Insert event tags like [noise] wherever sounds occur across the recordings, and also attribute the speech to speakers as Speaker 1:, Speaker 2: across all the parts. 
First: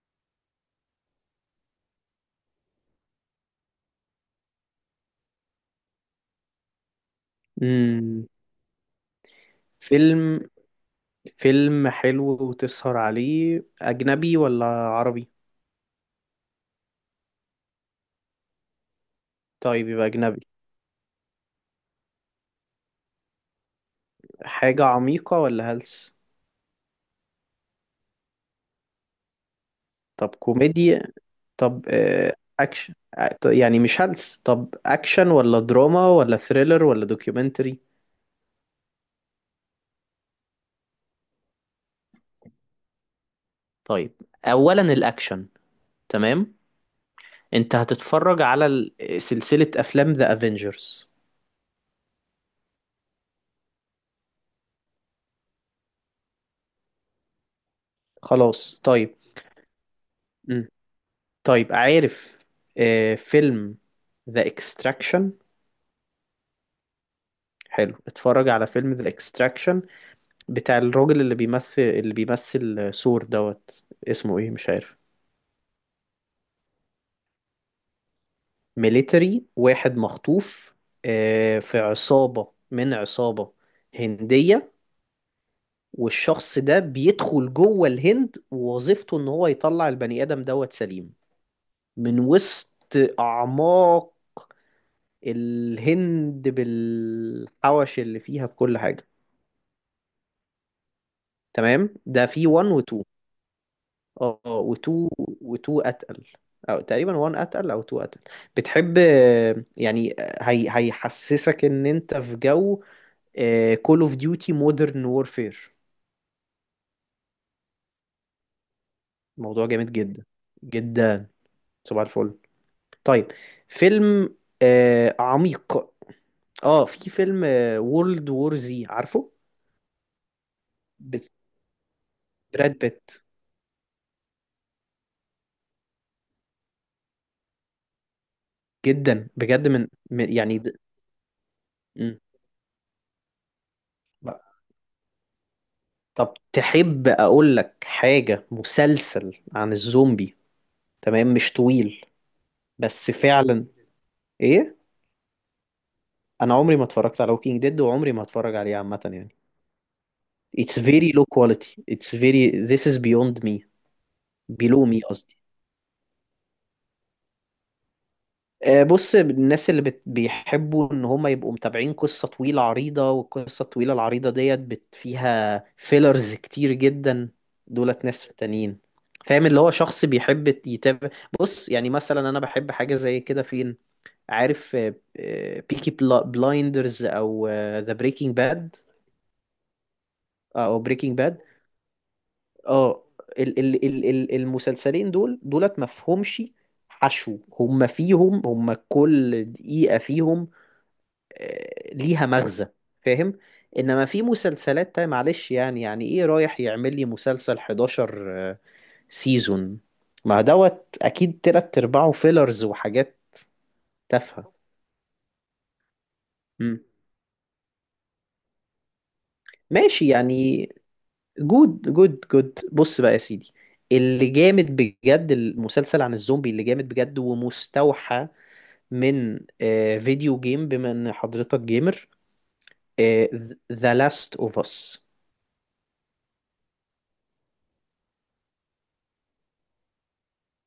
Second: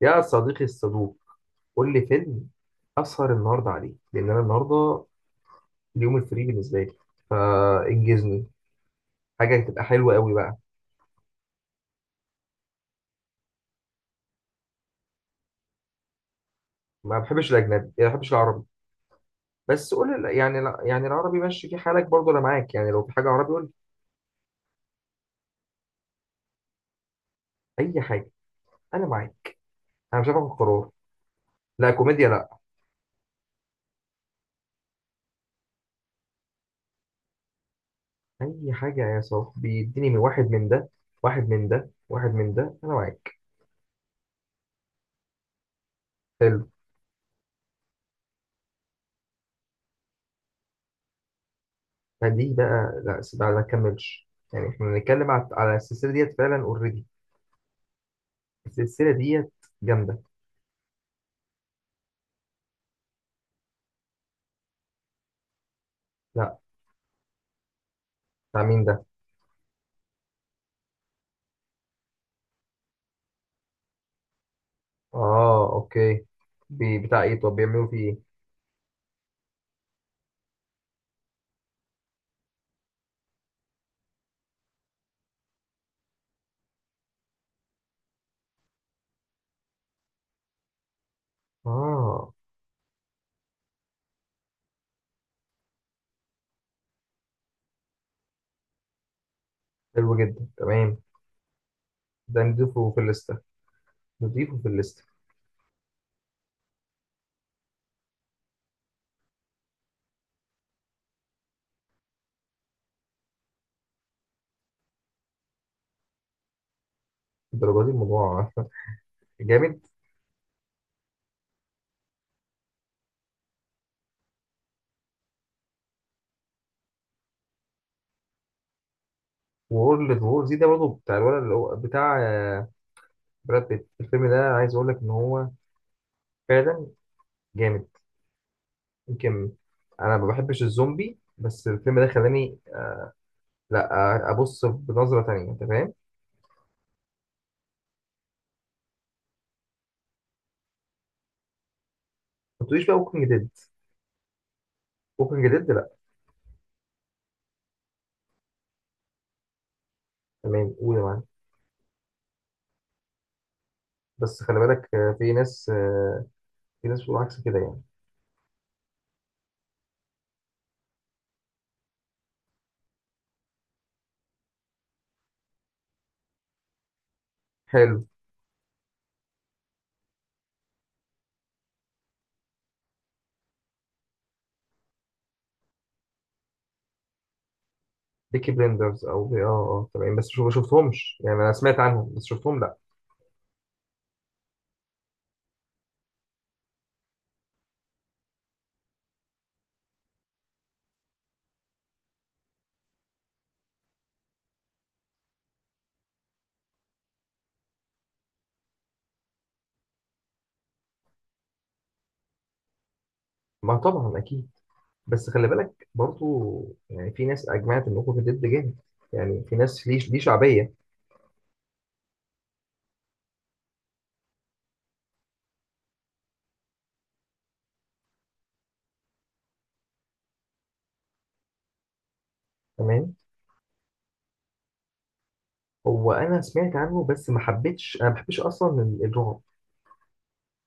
Speaker 1: يا صديقي الصدوق، قول لي فيلم أسهر النهاردة عليه لأن أنا النهاردة اليوم الفري بالنسبة لي،
Speaker 2: امم
Speaker 1: فإنجزني حاجة تبقى حلوة قوي
Speaker 2: فيلم
Speaker 1: بقى.
Speaker 2: فيلم حلو. وتسهر عليه أجنبي ولا عربي؟
Speaker 1: ما بحبش الأجنبي ما بحبش العربي.
Speaker 2: طيب،
Speaker 1: بس
Speaker 2: يبقى
Speaker 1: قول لي-
Speaker 2: أجنبي.
Speaker 1: يعني لا- يعني العربي ماشي في حالك برضه، أنا معاك، يعني لو في حاجة عربي قول
Speaker 2: حاجة عميقة ولا هلس؟
Speaker 1: لي أي حاجة، أنا معاك، أنا مش
Speaker 2: طب
Speaker 1: هاخد قرار.
Speaker 2: كوميديا. طب
Speaker 1: لا كوميديا لا،
Speaker 2: أكشن، يعني مش هلس. طب أكشن ولا دراما ولا ثريلر ولا دوكيومنتري؟
Speaker 1: أي حاجة يا صاحبي، اديني من واحد من ده، واحد من ده واحد من ده، أنا معاك.
Speaker 2: طيب، أولا الأكشن، تمام؟
Speaker 1: حلو.
Speaker 2: أنت هتتفرج على سلسلة أفلام ذا أفينجرز.
Speaker 1: فدي بقى لا بقى ما كملش، يعني احنا بنتكلم على السلسلة ديت فعلا اوريدي.
Speaker 2: خلاص
Speaker 1: السلسلة
Speaker 2: طيب.
Speaker 1: ديت جامدة.
Speaker 2: مم. طيب، عارف، فيلم ذا اكستراكشن؟
Speaker 1: لا.
Speaker 2: حلو، اتفرج
Speaker 1: بتاع
Speaker 2: على
Speaker 1: مين
Speaker 2: فيلم
Speaker 1: ده؟
Speaker 2: ذا اكستراكشن. بتاع الراجل اللي بيمثل سور دوت. اسمه ايه، مش عارف.
Speaker 1: اه اوكي. بي بتاع ايه؟ طب بيعملوا فيه ايه؟
Speaker 2: ميليتري واحد مخطوف، في عصابة من عصابة هندية. والشخص ده بيدخل جوه الهند، ووظيفته ان هو يطلع البني ادم دوت سليم من
Speaker 1: اه.
Speaker 2: وسط اعماق الهند بالحوش اللي فيها بكل حاجة.
Speaker 1: حلو جدا، تمام.
Speaker 2: تمام، ده
Speaker 1: ده
Speaker 2: في 1
Speaker 1: نضيفه في
Speaker 2: و2.
Speaker 1: الليستة،
Speaker 2: اه،
Speaker 1: نضيفه في الليستة.
Speaker 2: وتو اتقل، او تقريبا وان اتقل او تو اتقل. بتحب، يعني، هي هيحسسك ان انت في جو كول اوف ديوتي مودرن وورفير.
Speaker 1: الدرجة دي الموضوع [laughs]
Speaker 2: موضوع
Speaker 1: جامد.
Speaker 2: جامد جدا جدا. صباح الفل. طيب، فيلم عميق. اه في فيلم وورلد وور زي، عارفه،
Speaker 1: وورلد وور زي ده برضه بتاع
Speaker 2: ب-
Speaker 1: الولد اللي هو بتاع
Speaker 2: براد بيت.
Speaker 1: براد بيت. الفيلم ده عايز اقول لك ان هو فعلا جامد.
Speaker 2: جدا
Speaker 1: يمكن
Speaker 2: بجد،
Speaker 1: انا ما
Speaker 2: يعني،
Speaker 1: بحبش الزومبي بس الفيلم ده
Speaker 2: مم.
Speaker 1: خلاني. لا، ابص بنظرة تانية، انت فاهم.
Speaker 2: طب تحب اقول لك حاجة؟ مسلسل عن الزومبي، تمام، مش طويل
Speaker 1: ما تقوليش بقى
Speaker 2: بس
Speaker 1: ووكينج ديد.
Speaker 2: فعلا، ايه.
Speaker 1: ووكينج ديد لا.
Speaker 2: انا عمري ما اتفرجت على Walking Dead وعمري ما هتفرج عليه، عامة يعني.
Speaker 1: تمام،
Speaker 2: it's
Speaker 1: قول يا
Speaker 2: very
Speaker 1: معلم.
Speaker 2: low quality, it's very this is beyond me,
Speaker 1: بس خلي
Speaker 2: below
Speaker 1: بالك،
Speaker 2: me
Speaker 1: في
Speaker 2: قصدي.
Speaker 1: ناس، في ناس بتقول عكس كده يعني.
Speaker 2: بص، الناس اللي بيحبوا ان هم يبقوا متابعين قصة طويلة عريضة، والقصة الطويلة العريضة ديت فيها فيلرز كتير جدا. دولت
Speaker 1: حلو.
Speaker 2: ناس تانيين، فاهم؟ اللي هو شخص بيحب يتابع. بص، يعني مثلا انا بحب حاجة زي كده، فين، عارف، بيكي بلايندرز او ذا بريكنج
Speaker 1: بيكي
Speaker 2: باد
Speaker 1: بلندرز او بي، اه اه تمام، بس ما
Speaker 2: او بريكنج
Speaker 1: شفتهمش، يعني
Speaker 2: باد
Speaker 1: انا سمعت عنهم بس شفتهم لا.
Speaker 2: اه. المسلسلين دول دولت مفهومش حشو. هم فيهم، هم كل دقيقة فيهم ليها مغزى، فاهم. انما في مسلسلات تانية، معلش، يعني ايه، رايح يعمل لي مسلسل 11 سيزون؟ ما دوت اكيد تلات ارباعه فيلرز وحاجات
Speaker 1: ما طبعا اكيد.
Speaker 2: تافهة.
Speaker 1: بس خلي بالك برضو،
Speaker 2: مم.
Speaker 1: يعني في ناس اجمعت ان اوكي ضد جامد، يعني في ناس ليه
Speaker 2: ماشي
Speaker 1: ليه
Speaker 2: يعني.
Speaker 1: شعبيه.
Speaker 2: جود جود جود، بص بقى يا سيدي. اللي جامد بجد، المسلسل عن الزومبي اللي جامد بجد ومستوحى من فيديو جيم، بما ان حضرتك جيمر،
Speaker 1: تمام.
Speaker 2: آه، ذا لاست اوف اس.
Speaker 1: هو انا سمعت عنه بس ما حبيتش، انا ما بحبش اصلا الرعب،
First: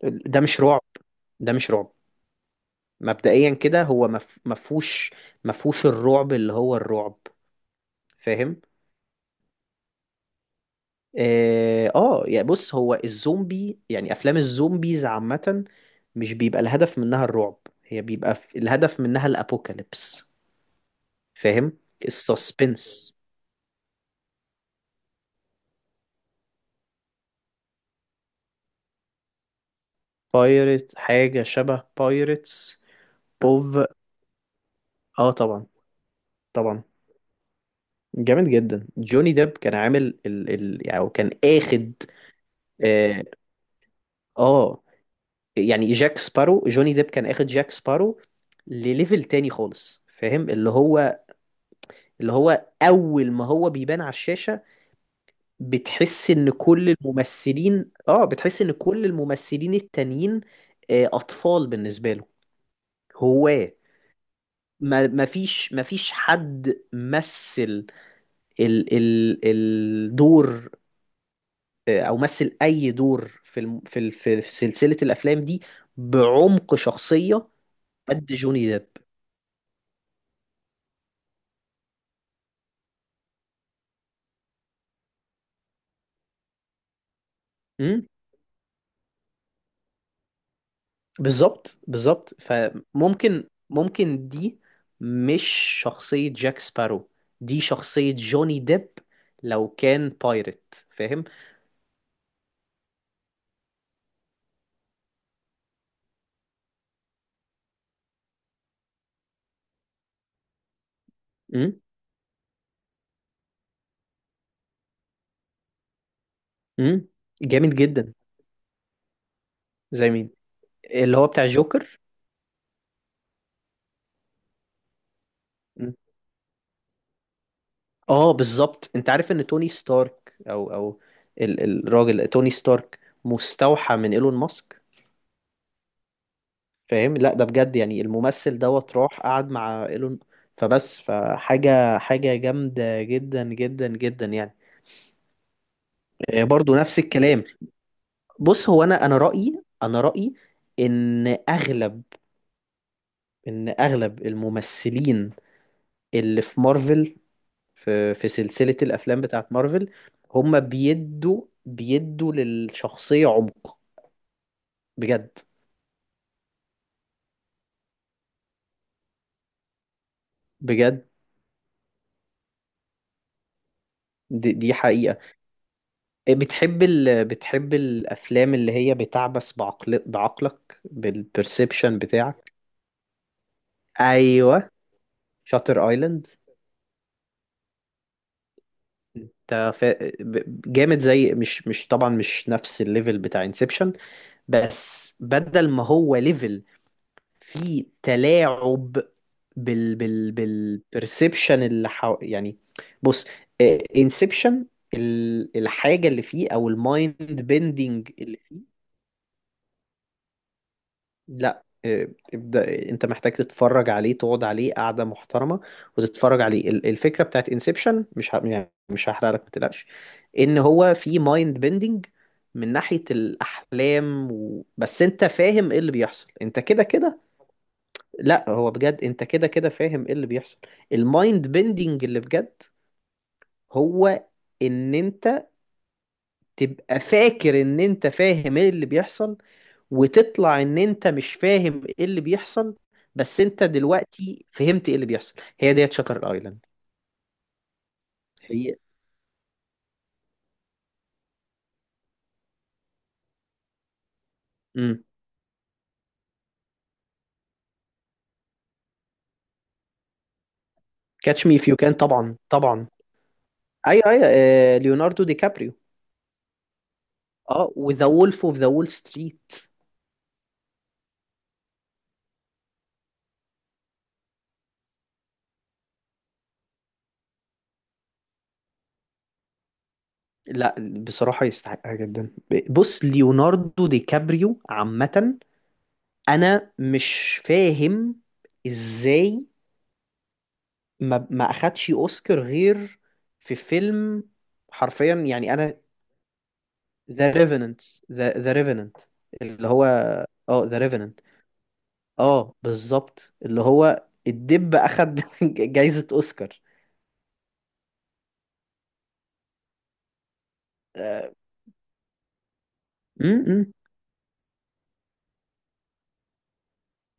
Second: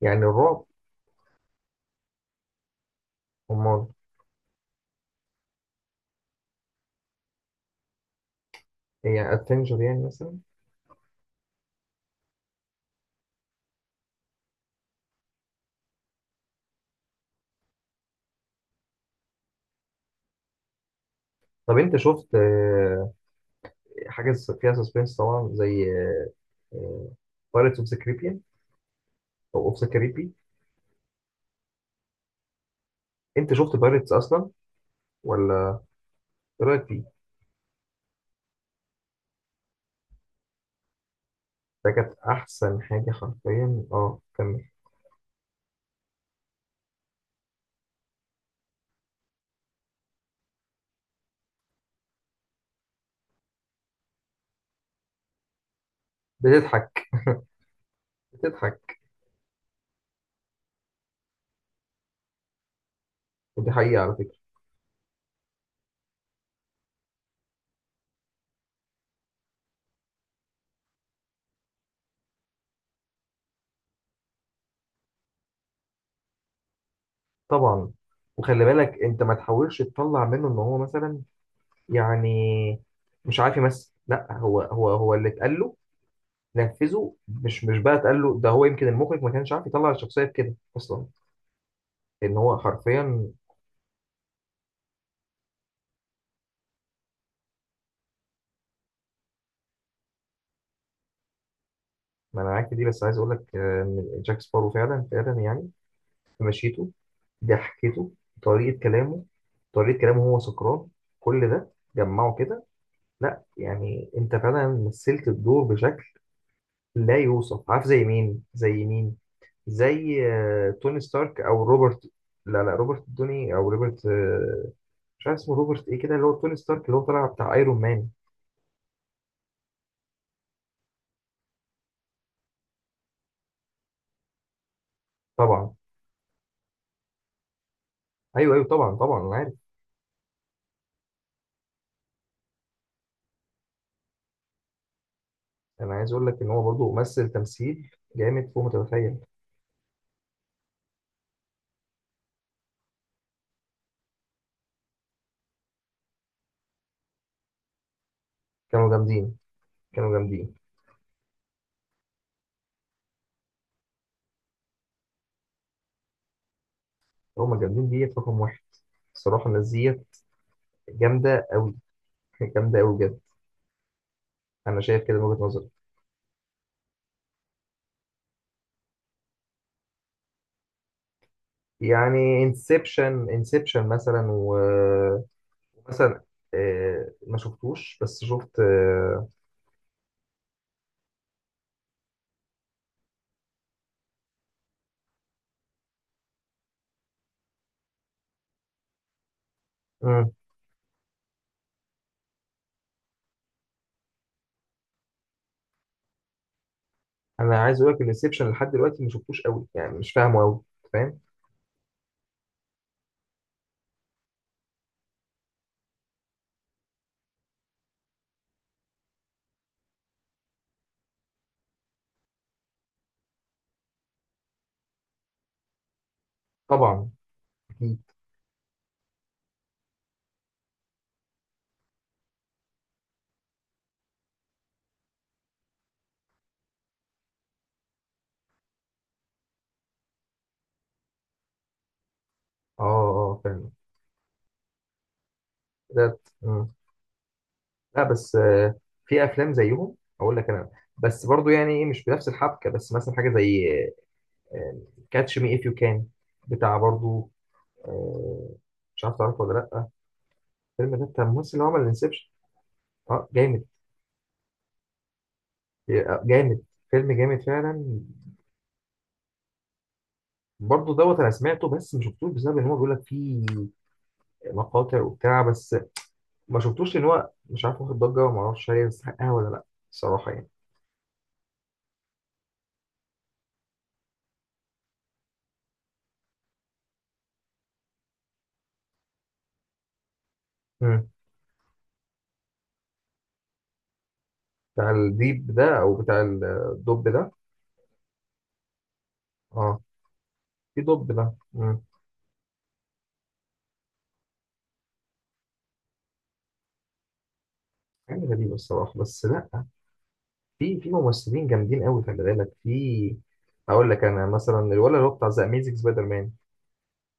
Speaker 1: يعني
Speaker 2: ده مش
Speaker 1: الرعب.
Speaker 2: رعب، ده مش رعب. مبدئيا كده
Speaker 1: امال.
Speaker 2: هو مفهوش الرعب اللي هو الرعب، فاهم.
Speaker 1: يعني ادفنجر يعني مثلا.
Speaker 2: اه، يعني بص، هو الزومبي، يعني افلام الزومبيز عامة مش بيبقى الهدف منها الرعب، هي بيبقى الهدف منها الابوكاليبس، فاهم.
Speaker 1: طب انت شفت
Speaker 2: السسبنس.
Speaker 1: حاجه فيها سسبنس طبعا، زي بايرتس اوف ذا كاريبيان او اوف ذا-
Speaker 2: بايرت، حاجة شبه بايرتس.
Speaker 1: انت شفت
Speaker 2: بوف.
Speaker 1: بايرتس اصلا
Speaker 2: اه، طبعا
Speaker 1: ولا؟ ايه
Speaker 2: طبعا،
Speaker 1: رايك فيه؟
Speaker 2: جامد جدا. جوني ديب كان عامل ال ال يعني، أو كان
Speaker 1: ده
Speaker 2: اخد.
Speaker 1: كانت احسن حاجه
Speaker 2: اه،
Speaker 1: حرفيا، اه كمل.
Speaker 2: آه، يعني جاك سبارو، جوني ديب كان اخد جاك سبارو لليفل تاني خالص، فاهم. اللي هو اول ما هو بيبان على الشاشة،
Speaker 1: بتضحك
Speaker 2: بتحس ان
Speaker 1: بتضحك.
Speaker 2: كل الممثلين التانيين اطفال بالنسبة له،
Speaker 1: ودي
Speaker 2: هواة.
Speaker 1: حقيقه على فكره.
Speaker 2: ما فيش حد مثل ال ال الدور، او مثل اي دور في الم في ال في في سلسلة الافلام دي، بعمق شخصية
Speaker 1: طبعا.
Speaker 2: قد
Speaker 1: وخلي
Speaker 2: جوني ديب.
Speaker 1: بالك انت ما تحاولش تطلع منه ان هو مثلا يعني مش عارف يمثل، لا هو هو اللي اتقال له نفذه، مش بقى
Speaker 2: امم
Speaker 1: اتقال له ده، هو يمكن المخرج ما كانش عارف يطلع الشخصيه بكده اصلا،
Speaker 2: بالظبط بالظبط،
Speaker 1: ان هو حرفيا.
Speaker 2: فممكن دي مش شخصية جاك سبارو، دي شخصية جوني ديب لو كان بايرت، فاهم.
Speaker 1: ما انا معاك في دي، بس عايز اقول لك ان جاك سبارو فعلا فعلا يعني في مشيته، ضحكته، طريقة كلامه، طريقة كلامه هو سكران، كل ده
Speaker 2: امم
Speaker 1: جمعه كده. لا يعني انت فعلا مثلت الدور بشكل
Speaker 2: امم
Speaker 1: لا يوصف،
Speaker 2: جامد
Speaker 1: عارف؟ زي
Speaker 2: جدا.
Speaker 1: مين، زي مين؟
Speaker 2: زي
Speaker 1: زي
Speaker 2: مين؟
Speaker 1: توني
Speaker 2: اللي هو
Speaker 1: ستارك
Speaker 2: بتاع
Speaker 1: او
Speaker 2: جوكر.
Speaker 1: روبرت. لا لا، روبرت دوني او روبرت، مش عارف اسمه، روبرت ايه كده، اللي هو توني ستارك اللي هو طالع بتاع ايرون مان.
Speaker 2: اه، بالظبط، انت عارف ان توني ستارك او الراجل توني ستارك مستوحى من ايلون ماسك،
Speaker 1: طبعا.
Speaker 2: فاهم. لا، ده بجد يعني
Speaker 1: ايوه
Speaker 2: الممثل
Speaker 1: ايوه طبعا
Speaker 2: دوت
Speaker 1: طبعا،
Speaker 2: راح
Speaker 1: انا
Speaker 2: قعد
Speaker 1: عارف.
Speaker 2: مع ايلون. فبس، فحاجة جامدة جدا جدا جدا يعني.
Speaker 1: انا عايز اقول لك ان هو
Speaker 2: برضو
Speaker 1: برضه
Speaker 2: نفس
Speaker 1: ممثل
Speaker 2: الكلام.
Speaker 1: تمثيل جامد فوق
Speaker 2: بص هو،
Speaker 1: ما
Speaker 2: انا
Speaker 1: تتخيل.
Speaker 2: رأيي، ان اغلب ان اغلب الممثلين اللي في مارفل، في سلسلة
Speaker 1: كانوا
Speaker 2: الافلام
Speaker 1: جامدين،
Speaker 2: بتاعت مارفل،
Speaker 1: كانوا جامدين.
Speaker 2: هم بيدوا للشخصية عمق بجد.
Speaker 1: هما جامدين ديت رقم واحد، الصراحة الناس ديت
Speaker 2: بجد،
Speaker 1: جامدة أوي. [laughs] جامدة أوي بجد.
Speaker 2: دي
Speaker 1: أنا شايف كده
Speaker 2: حقيقة.
Speaker 1: من وجهة نظري.
Speaker 2: إيه، بتحب بتحب الأفلام اللي هي بتعبث بعقلك، بالبرسبشن
Speaker 1: يعني
Speaker 2: بتاعك؟
Speaker 1: انسبشن انسبشن مثلا
Speaker 2: أيوة، شاتر
Speaker 1: ومثلا
Speaker 2: آيلاند.
Speaker 1: ما شفتوش بس شفت.
Speaker 2: انت جامد زي، مش طبعا، مش نفس الليفل بتاع انسبشن، بس بدل ما هو ليفل فيه تلاعب
Speaker 1: مم.
Speaker 2: بالبرسبشن اللي يعني. بص، انسبشن، الحاجة اللي فيه او المايند
Speaker 1: أنا عايز أقول لك
Speaker 2: بيندنج.
Speaker 1: الانسبشن لحد دلوقتي ما شفتوش أوي، يعني مش فاهمه أوي، فاهم؟
Speaker 2: لا، ابدأ، انت محتاج تتفرج عليه، تقعد عليه قعدة محترمة وتتفرج عليه. الفكرة بتاعت انسبشن مش يعني مش هحرق لك، ما تقلقش. ان هو في مايند بيندنج من ناحية الاحلام بس انت فاهم ايه اللي بيحصل انت كده
Speaker 1: طبعا
Speaker 2: كده.
Speaker 1: أكيد.
Speaker 2: لا، هو بجد انت كده كده فاهم ايه اللي بيحصل. المايند بيندنج اللي بجد هو ان انت تبقى فاكر ان انت فاهم ايه اللي بيحصل، وتطلع ان انت مش فاهم ايه اللي بيحصل.
Speaker 1: أه أه
Speaker 2: بس انت
Speaker 1: فاهم.
Speaker 2: دلوقتي فهمت ايه اللي بيحصل. هي ديت
Speaker 1: ده.
Speaker 2: شاتر ايلاند.
Speaker 1: مم. لا بس
Speaker 2: هي
Speaker 1: في أفلام زيهم أقول لك أنا، بس برضو يعني إيه مش بنفس الحبكة، بس مثلا حاجة زي
Speaker 2: امم
Speaker 1: كاتش مي اف يو كان، بتاع برضو، آه، مش عارف تعرفه ولا لا. الفيلم ده بتاع
Speaker 2: كاتش مي
Speaker 1: الممثل اللي
Speaker 2: اف يو
Speaker 1: عمل
Speaker 2: كان،
Speaker 1: انسبشن.
Speaker 2: طبعا طبعا،
Speaker 1: اه جامد.
Speaker 2: ايوه ايوه، ليوناردو دي كابريو.
Speaker 1: جامد، فيلم جامد
Speaker 2: اه،
Speaker 1: فعلا.
Speaker 2: وذا وولف اوف ذا وول ستريت.
Speaker 1: برضو دوت انا سمعته بس ما شفتوش، بسبب ان هو بيقول لك فيه مقاطع وبتاع بس، ما شفتوش لان هو مش عارف واخد ضجه، وما اعرفش هل يستحقها ولا لا، الصراحه يعني.
Speaker 2: لا، بصراحة يستحقها جدا. بص ليوناردو دي كابريو عامة، انا مش فاهم ازاي
Speaker 1: مم.
Speaker 2: ما اخدش اوسكار غير في فيلم،
Speaker 1: بتاع
Speaker 2: حرفيا
Speaker 1: الديب
Speaker 2: يعني
Speaker 1: ده
Speaker 2: انا.
Speaker 1: او بتاع الدب ده؟
Speaker 2: ذا ريفننت، ذا ريفننت اللي
Speaker 1: اه،
Speaker 2: هو، اه، ذا
Speaker 1: في دب
Speaker 2: ريفننت.
Speaker 1: ده. مم.
Speaker 2: اه، بالظبط، اللي هو الدب اخد [laughs] جايزة اوسكار.
Speaker 1: حاجه غريبه الصراحه، بس لا، في
Speaker 2: اه،
Speaker 1: ممثلين جامدين قوي خلي بالك، في
Speaker 2: م- م.
Speaker 1: هقول لك انا مثلا الولد اللي هو بتاع ذا اميزنج سبايدر مان،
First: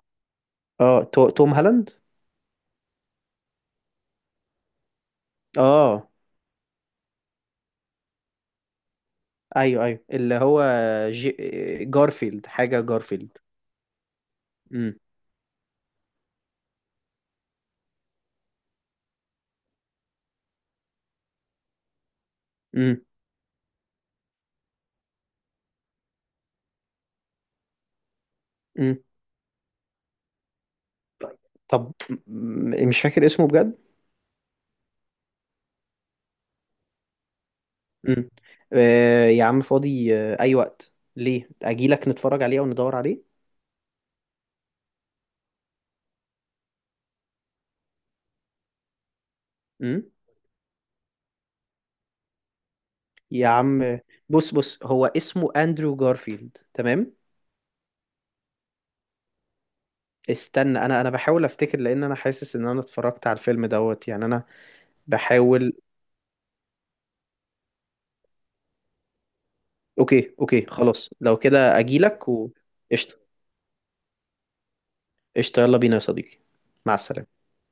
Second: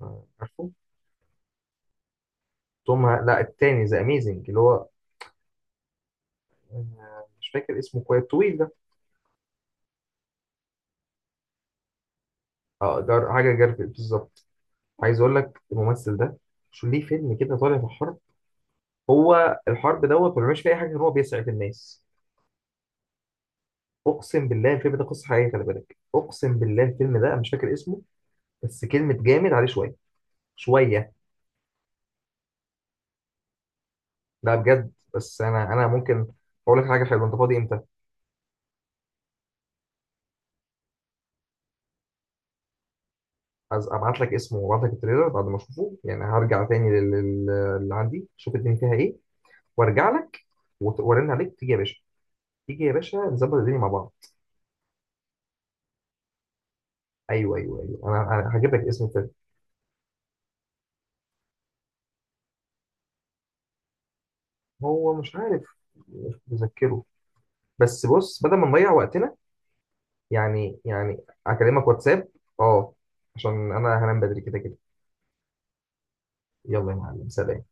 Speaker 1: عارفه؟
Speaker 2: آه، توم هالاند.
Speaker 1: توم لا التاني ذا اميزنج اللي هو
Speaker 2: اه،
Speaker 1: مش فاكر اسمه كويس، طويل ده.
Speaker 2: ايوه ايوه، اللي هو جي... جارفيلد، حاجة
Speaker 1: اه، جار
Speaker 2: جارفيلد.
Speaker 1: حاجه جارفيل بالظبط.
Speaker 2: امم
Speaker 1: عايز اقول لك الممثل ده شو ليه فيلم كده طالع في حرب، هو الحرب دوت ما بيعملش فيه اي حاجه غير هو بيسعف الناس.
Speaker 2: امم
Speaker 1: اقسم بالله الفيلم ده قصه حقيقيه، خلي بالك، اقسم بالله الفيلم ده. أنا مش فاكر اسمه بس كلمه جامد عليه شويه شويه.
Speaker 2: طب مش فاكر اسمه بجد.
Speaker 1: ده بجد، بس انا ممكن اقول لك حاجه حلوه، انت فاضي امتى؟
Speaker 2: امم آه يا عم، فاضي. آه اي وقت، ليه، اجيلك نتفرج عليه او ندور عليه.
Speaker 1: عايز ابعت لك اسمه وابعت لك التريلر بعد ما اشوفه، يعني هرجع تاني اللي عندي شوف الدنيا فيها ايه
Speaker 2: امم
Speaker 1: وارجع لك، وارن عليك، تيجي يا باشا، تيجي يا باشا
Speaker 2: يا
Speaker 1: نظبط الدنيا مع
Speaker 2: عم،
Speaker 1: بعض.
Speaker 2: بص بص، هو اسمه اندرو جارفيلد، تمام.
Speaker 1: ايوه ايوه ايوه، أنا هجيب لك اسم الفيلم.
Speaker 2: استنى، انا بحاول افتكر، لان انا حاسس ان انا اتفرجت على الفيلم دوت، يعني انا
Speaker 1: هو مش عارف،
Speaker 2: بحاول.
Speaker 1: مش متذكره، بس بص بدل ما نضيع وقتنا،
Speaker 2: اوكي اوكي
Speaker 1: يعني
Speaker 2: خلاص،
Speaker 1: يعني
Speaker 2: لو كده
Speaker 1: اكلمك واتساب.
Speaker 2: اجيلك و...
Speaker 1: اه.
Speaker 2: قشطه،
Speaker 1: عشان انا هنام بدري كده كده.
Speaker 2: قشطه، يلا بينا يا صديقي.
Speaker 1: يلا
Speaker 2: مع
Speaker 1: يا معلم،
Speaker 2: السلامه.
Speaker 1: سلام.